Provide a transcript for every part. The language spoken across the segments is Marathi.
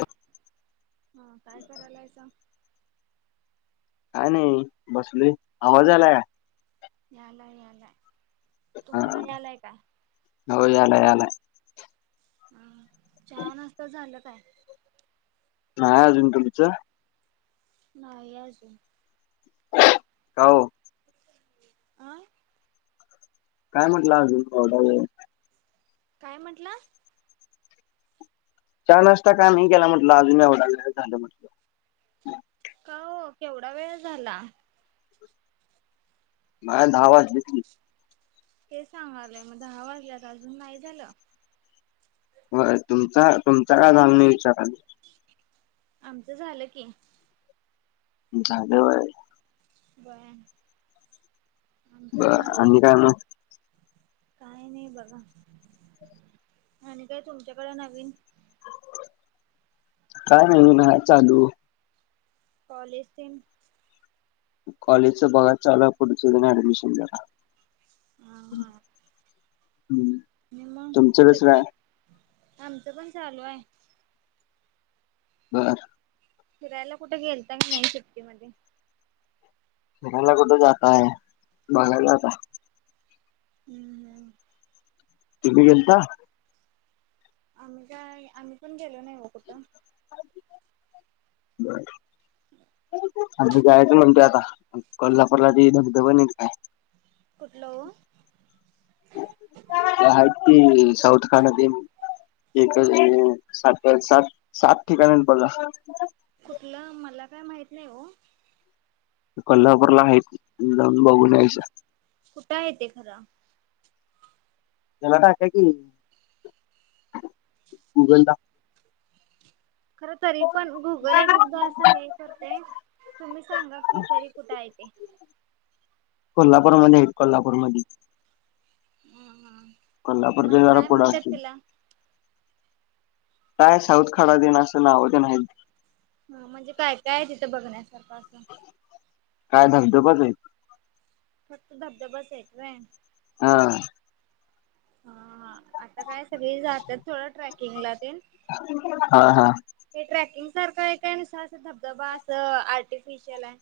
अच. हा काय कयलायच. का नाही बसले आवाज आलाय का? यालाय यालाय तुम्हाला यालाय काय? हो याला याला ह छान असत झालं काय? हा अजूनटोलुचा नाही याजून काऊ. आं. काय म्हटलंजु आा. काय म्हंटलं. चार नजता का नाही केला म्हटलं अजूनी एवडाला झालं म्हटलं. का केवढा वेळ झाला. मा दहा वाज घेत. हे सांगालंय मग दहा वाजल्यात अजून नाही झालं. होय तुमचा तुमचा काय जाऊ नाही विचाराल. आमचं झालं की लेवाय. बर. ब आणि काय ना. काय नाही बघा आणि काय तुमच्याकडे नवीन काय नाही ना चालू. कॉलेजथीन कॉलेजचं बघा चालू आहे पुढचं ज ऍडमिशन दरा हा हा हम्म. आणि तुमचं मग कसं काय आमचं पण चालू आहे. बरर. फिरायला कुठे गेल का नाही सुट्टीमध्येध्ये बरायला कुठ जाता आहे बघायलाात. ह नाही. तिल् गलता. आम्ही काय आम्ही पण गेलो नाहीव कुठं? ब जायच म्हणतोय आता कजपरला त धबध बनल काय? कुठलं? या की साऊथखान नदी एकठ सात सात ठिकाण बला कुठलं मला काय माहत नाही हो. कोल्हापूरला आहे जाऊन बघ न यायच्या. कुठं य ते खरा. जलाता कि गगोल खरं तरी पण गुगल एक एकदा असं नाही. करतय तुम्ही सांगा की तरी कुठे येते? कोल्हापूरमध्येध्ये आहेत कोल्हापूरमध्येध्ये ह कोल्हापूरच्या म्हणजे जरा काय पुढं म्हणतात असतील तिला काय साऊथ खडा देन असं नाव नाही. हा म्हणजे काय काय तिथं बघण्यासारखं असं काय धबध बजय फक्त धबधबाच येतोय हा हा आता काय सगळी जातात थोडं ट्रेकिंगला ते हा हा का ट्रॅकिंग सारखं आहे काय नुसार अस धबधबा असं आर्टिफिशियल आहे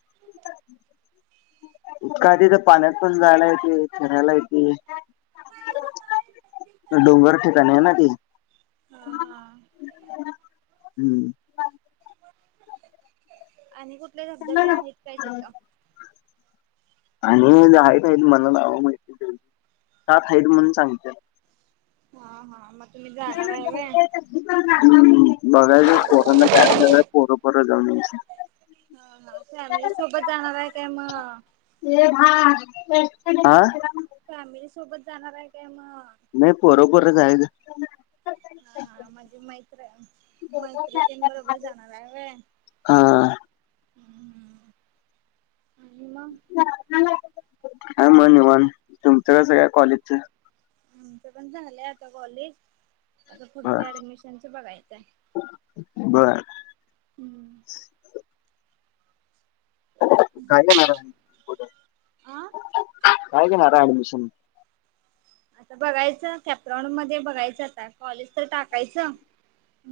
उकाध तर पाण्यात पण जायला येते फरायला येते डोंगर ठिकाणी आहे ना ते हा हा हम्म आणि कुठले धबधबे आहेत काय तिथं [unintelligible] आणि आहेत आहेत मला नाव माहिती काातही म्हणून सांगते हा हा मग तुम्ही जाणार आहेव हम् लघा ज परोना का पपर जाऊन हा हा फॅमिली सोबत जाणार आहे काय मग ते भा फॅमिली सोबत जाणार आहे काय मग नाही बरोखरच आहे हा हा मागे मैत्र मैत्री बरोबर जाणार आहे. हा हम् आणि मग ह म मन तुमचं कस काय कॉलेजच आ ते पण झालंय आता कॉलेज आता बर पुढच्या ऍडमिशनच बघायचंय बर हम्म काय घेणार आ काय घेणार ऍडमिशन ता बघायचं कॅप्रॉन मध्ये बघायचं आता कॉलेज तर टाकायचं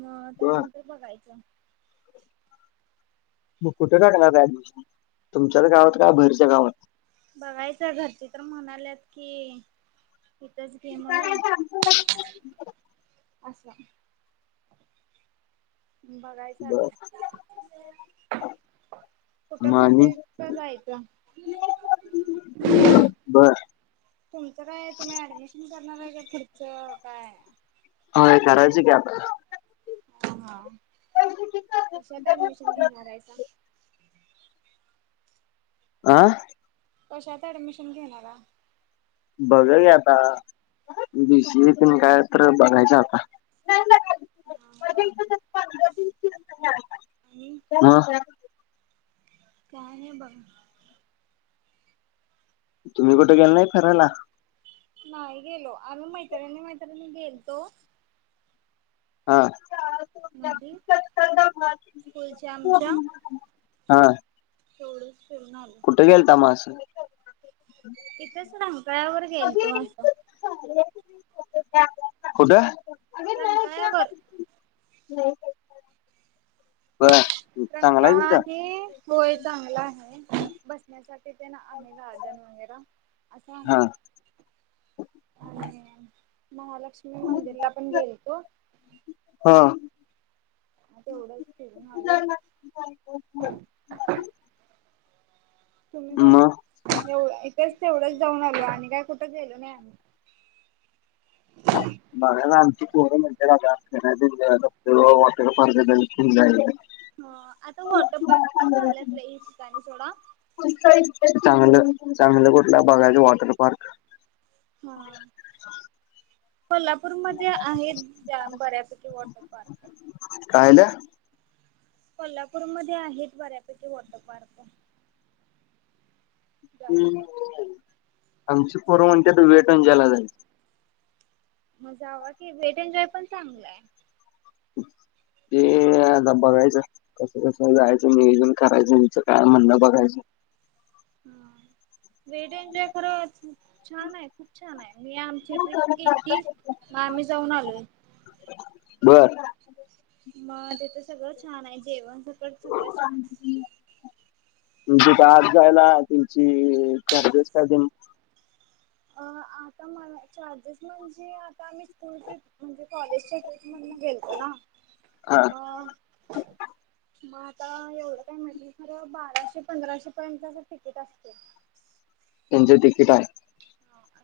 मग बर त्यानंतर बघायचं मग कुठे टाकणार का ऍडमिशन तुमच्याच गावात का भरच्या गावात बघायचं घरती तर म्हणाल्यात की तथच घे म्हणून असं बघायचं बर आता खुठं मग आणि भेडते का जायचं बर तुमचं काय तुम्ही ऍडमिशन करणार आहे का पुुढचं काय हय करायळच का आप हा [unintelligible] ऍडमिशन घेणारयच आं कशात ऍडमिशन घेणार बघ घ आता बीसी त काय तर बघायचं आता [unintelligible] आणि हा काय नाही बघ तुम्ही कुठे गेल नाही फिरायला नाही गेलो आम्ही मैत्रिणीनी मैत्रिणी गेलतो हा मध फुलच्या आमच्या हा तेवढच फिरून आले कुठे गेल त मास तिथेच रंकाळ्यावर गेल तू असं कुठं रंकाळ्यावर बर चांगला आहे रंकाळा तिथं आणि. होय चांगला आहे बसण्यासाठी ते ना आहे गार्डन वगैरे. असा आहे. हा आणि महालक्ष्मी मंदिर ला पण गेलं थी. हा म तेवढंच फिरून आलो. तुम्ही का? मग तेव इथेच तेवढंच जाऊन आलं आणि काय कुठ गलो नाही आम्ही. बागायच आता आमचं पोर म्हणत्यात वॉटरपर्क ला जायचं ह आता वॉटर पार्क पण झालात ल ह ठिकाणी थोडा. चांगलं चांगलं कुठलं बघायचं वॉटर पार्क. हा कोल्हापूर नागपूरमध्येध्ये आहेत बऱ्यापैकी वॉटर पार्क. कायला? कोल्हापूरमध्येध्ये आहेत बऱ्यापैकी वॉटर पार्क. जास्त आमची पोर म्हणते वेट न जॉय ला जायच. मजा जावा की वेट एन्जॉय पण चांगला आहे. ते धबबा घयच. कसं कसं जायचं नियोजन करायचं मचं काय म्हणणं बघायचं. हा. वेड एन्जॉय कराप छान आहे खूप छान आहे मी आमची ट्रिप गेली ती. मग आम्ही जाऊन आलोय. बर मग तेिथं सगळं छान आहे जेवण सकट सगळं छान आहे तुमची आत जायला तूमची चारजेस काय ते. अ आता मला चार्जेस म्हणजे आता आम्ही स्कूल. म्हणजे कॉलेजच्या टेट मधून गेलतो ना हा मग. मग आता एवढं काय म्हटलं खर बाराशे पंधराशे पर्यंत अस तिकीट असते. त्यांची तिकीट आहे ह अ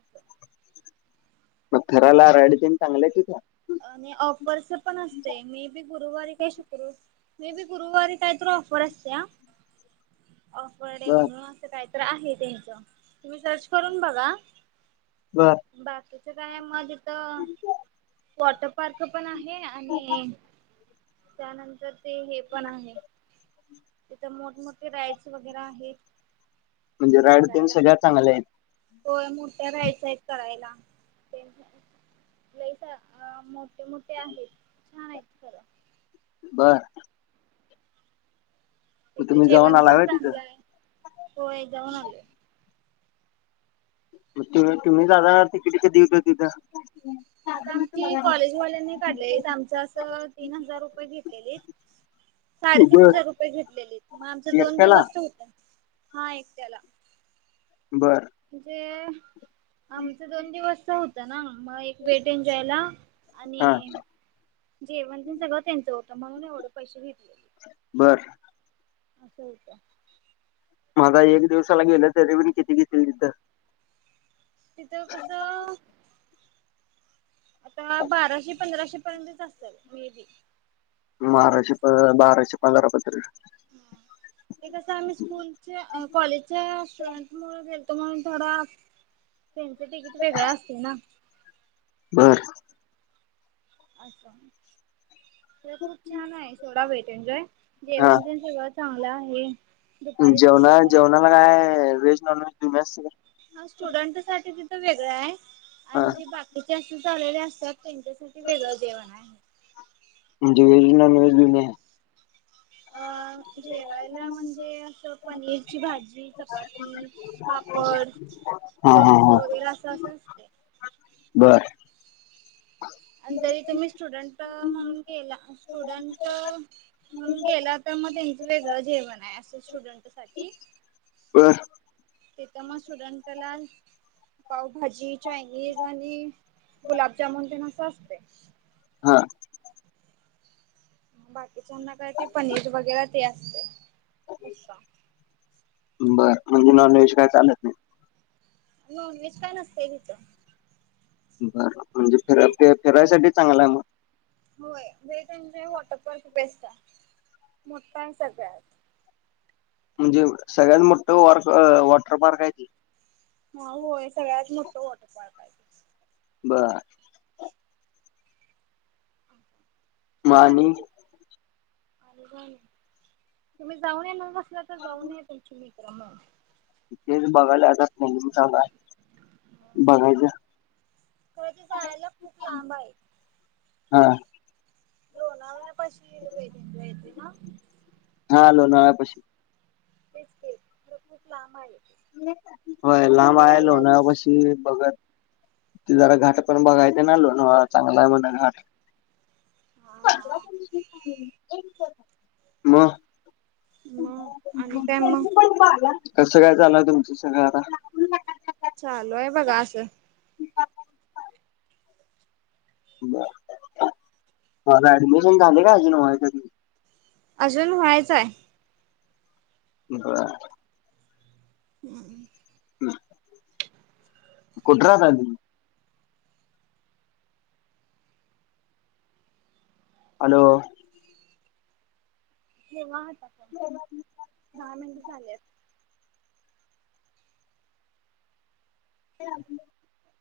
मग फिरायला राइड चांगलंय तिथं. आणि ऑफरच पण असते मे बी गुरुवारी काय शुक्रवारी. मे बी गुरुवारी काहीत ऑफर असते या ऑफर डे बर म्हणून. काहीत आहे त्यांच तुम्ही सर्च करून बघा बर बाकीचं काय मज तर. वॉटर पार्क पण आहे आणि त्यानंतर ते हे पण आहे. तिथं मोठमोठे राईड्स वगैरे आहेत. म्हणजे राडते सगळ्या चांगल्या आहेत. हो मोठ्या राइड्स आहेत करायला ते. आप लही मोठे मोठे आहेत छान आहेत खरं. बर मग तिथे तुम्ही जाऊन जेवण आला पण व्हय तिथं चांगलं आहे हो एक जाऊन आले. मग तुम्ही दादा तिकिट कधी हो तिथं. आता आमची कॉलेजवाल्यांनी काढलेली आमचं असं तीन हजार रुपये घेतलेली आहेत. साडेतीन बर हजार रुपये घेतलेले मग आमचे दोन एकट्याला दिवस तर होत हा एकट्याला. बर म्हणजे आमच दोन दिवस च होत ते ना मग एक वेट एनजॉयला आणि हा जेवण पण सगळ त्यांच होत म्हणून एवढे पैशे घेतले बर असं होत माझा एक दिवसाला गेलं तरी बीण किती घेतील तिथं तिथं कस अ आता बाराशे पंधराशे पर्यंतच असल मे बी तिकीट माराशे प बाराशे पंधरा पञे ते कसं आम्ही स्कूलच्या अ कॉलेजच्या आ स्टुडंट मुळ गेलतो म्हणून थोडा आ ट्रेनचं तिकीट वेगळं असतेय ना बरं आच्छा तर खूप छान आहे सोडा वेट अँड जॉय हा जेवण पण सगळच चांगल आहे दुपारी जेवणा जेवण जेवणाला काये व्हेज नॉन व्हेज दोन्ही आसत काय हा स्टुडंट साठी तिथं वेगळं आहे हा आणि जी बाकीचे असेच आलेले त्यात त्यांच्यासाठी वेगळं जेवण आहे म्हणजे व्हेज आणि नॉन दोन्ही आहे अ जेवायला म्हणजे असं पनीरची भाजी चपाती पापड हा हा हा लोणचं वगैरे असं अन बर आणि जरी तरी तुम्ही स्टुडंट म्हणून केला स्टुडंट मम गेलं त म त्यांचं वेगळं जेवण आहे असं स्टुडंट साठी वा तिथं म सुडंटला पावभाजी चायनीज आणि गुलाबजामुन तेन असं असतय हा बाकीच्यांना काय ते पनीर वगैरे ते असतय बरं म्हणजे नॉन व्हेज काय चालत नाही नॉन व्हेज का नसतेय तिथ बर म्हणजे फित ते फिरायसाठी चांगला आहे मग होय वेग म्हणजे वॉटरपार्क बेस्ट आहे मोटाआये सगळ्यात म्हणजे सगळ्यात मोठं वॉर क वॉटर पार्क आहे ते हा होय सगळ्यात मोठं वॉटर पार्क आहे बर मग छान आहे आणि ते आणि जाऊन या तुम्ही जाऊन य बस आसल तर जाऊन य तुमचे मित्र मग तथेच बघायला आताात न सांगा [inaudible] पळ ते जायला खूप लांब आहे हा लोळावन्या पाशीेज येते ना [inaudible] हा लोनवळ्या पशी बिस्कीट पर खूप लांब आहे. होय लांब आहे जायाला लोळयाना पशी बगत ते जरा घाट पण बघायचं ना लोळावना चांगला आहे म्हण घाट हा म [inaudible] मग आणि काय मग कसं काय चालं तुमच सगळं आता चालू आहे बघा आसं. ब मला ऍडमिशन झाले का अजून अजून व्हायचं आहे. बर. ह. हम. कुदरात आण. अलो. तेवता. दहा मिनटं झालेत. आप.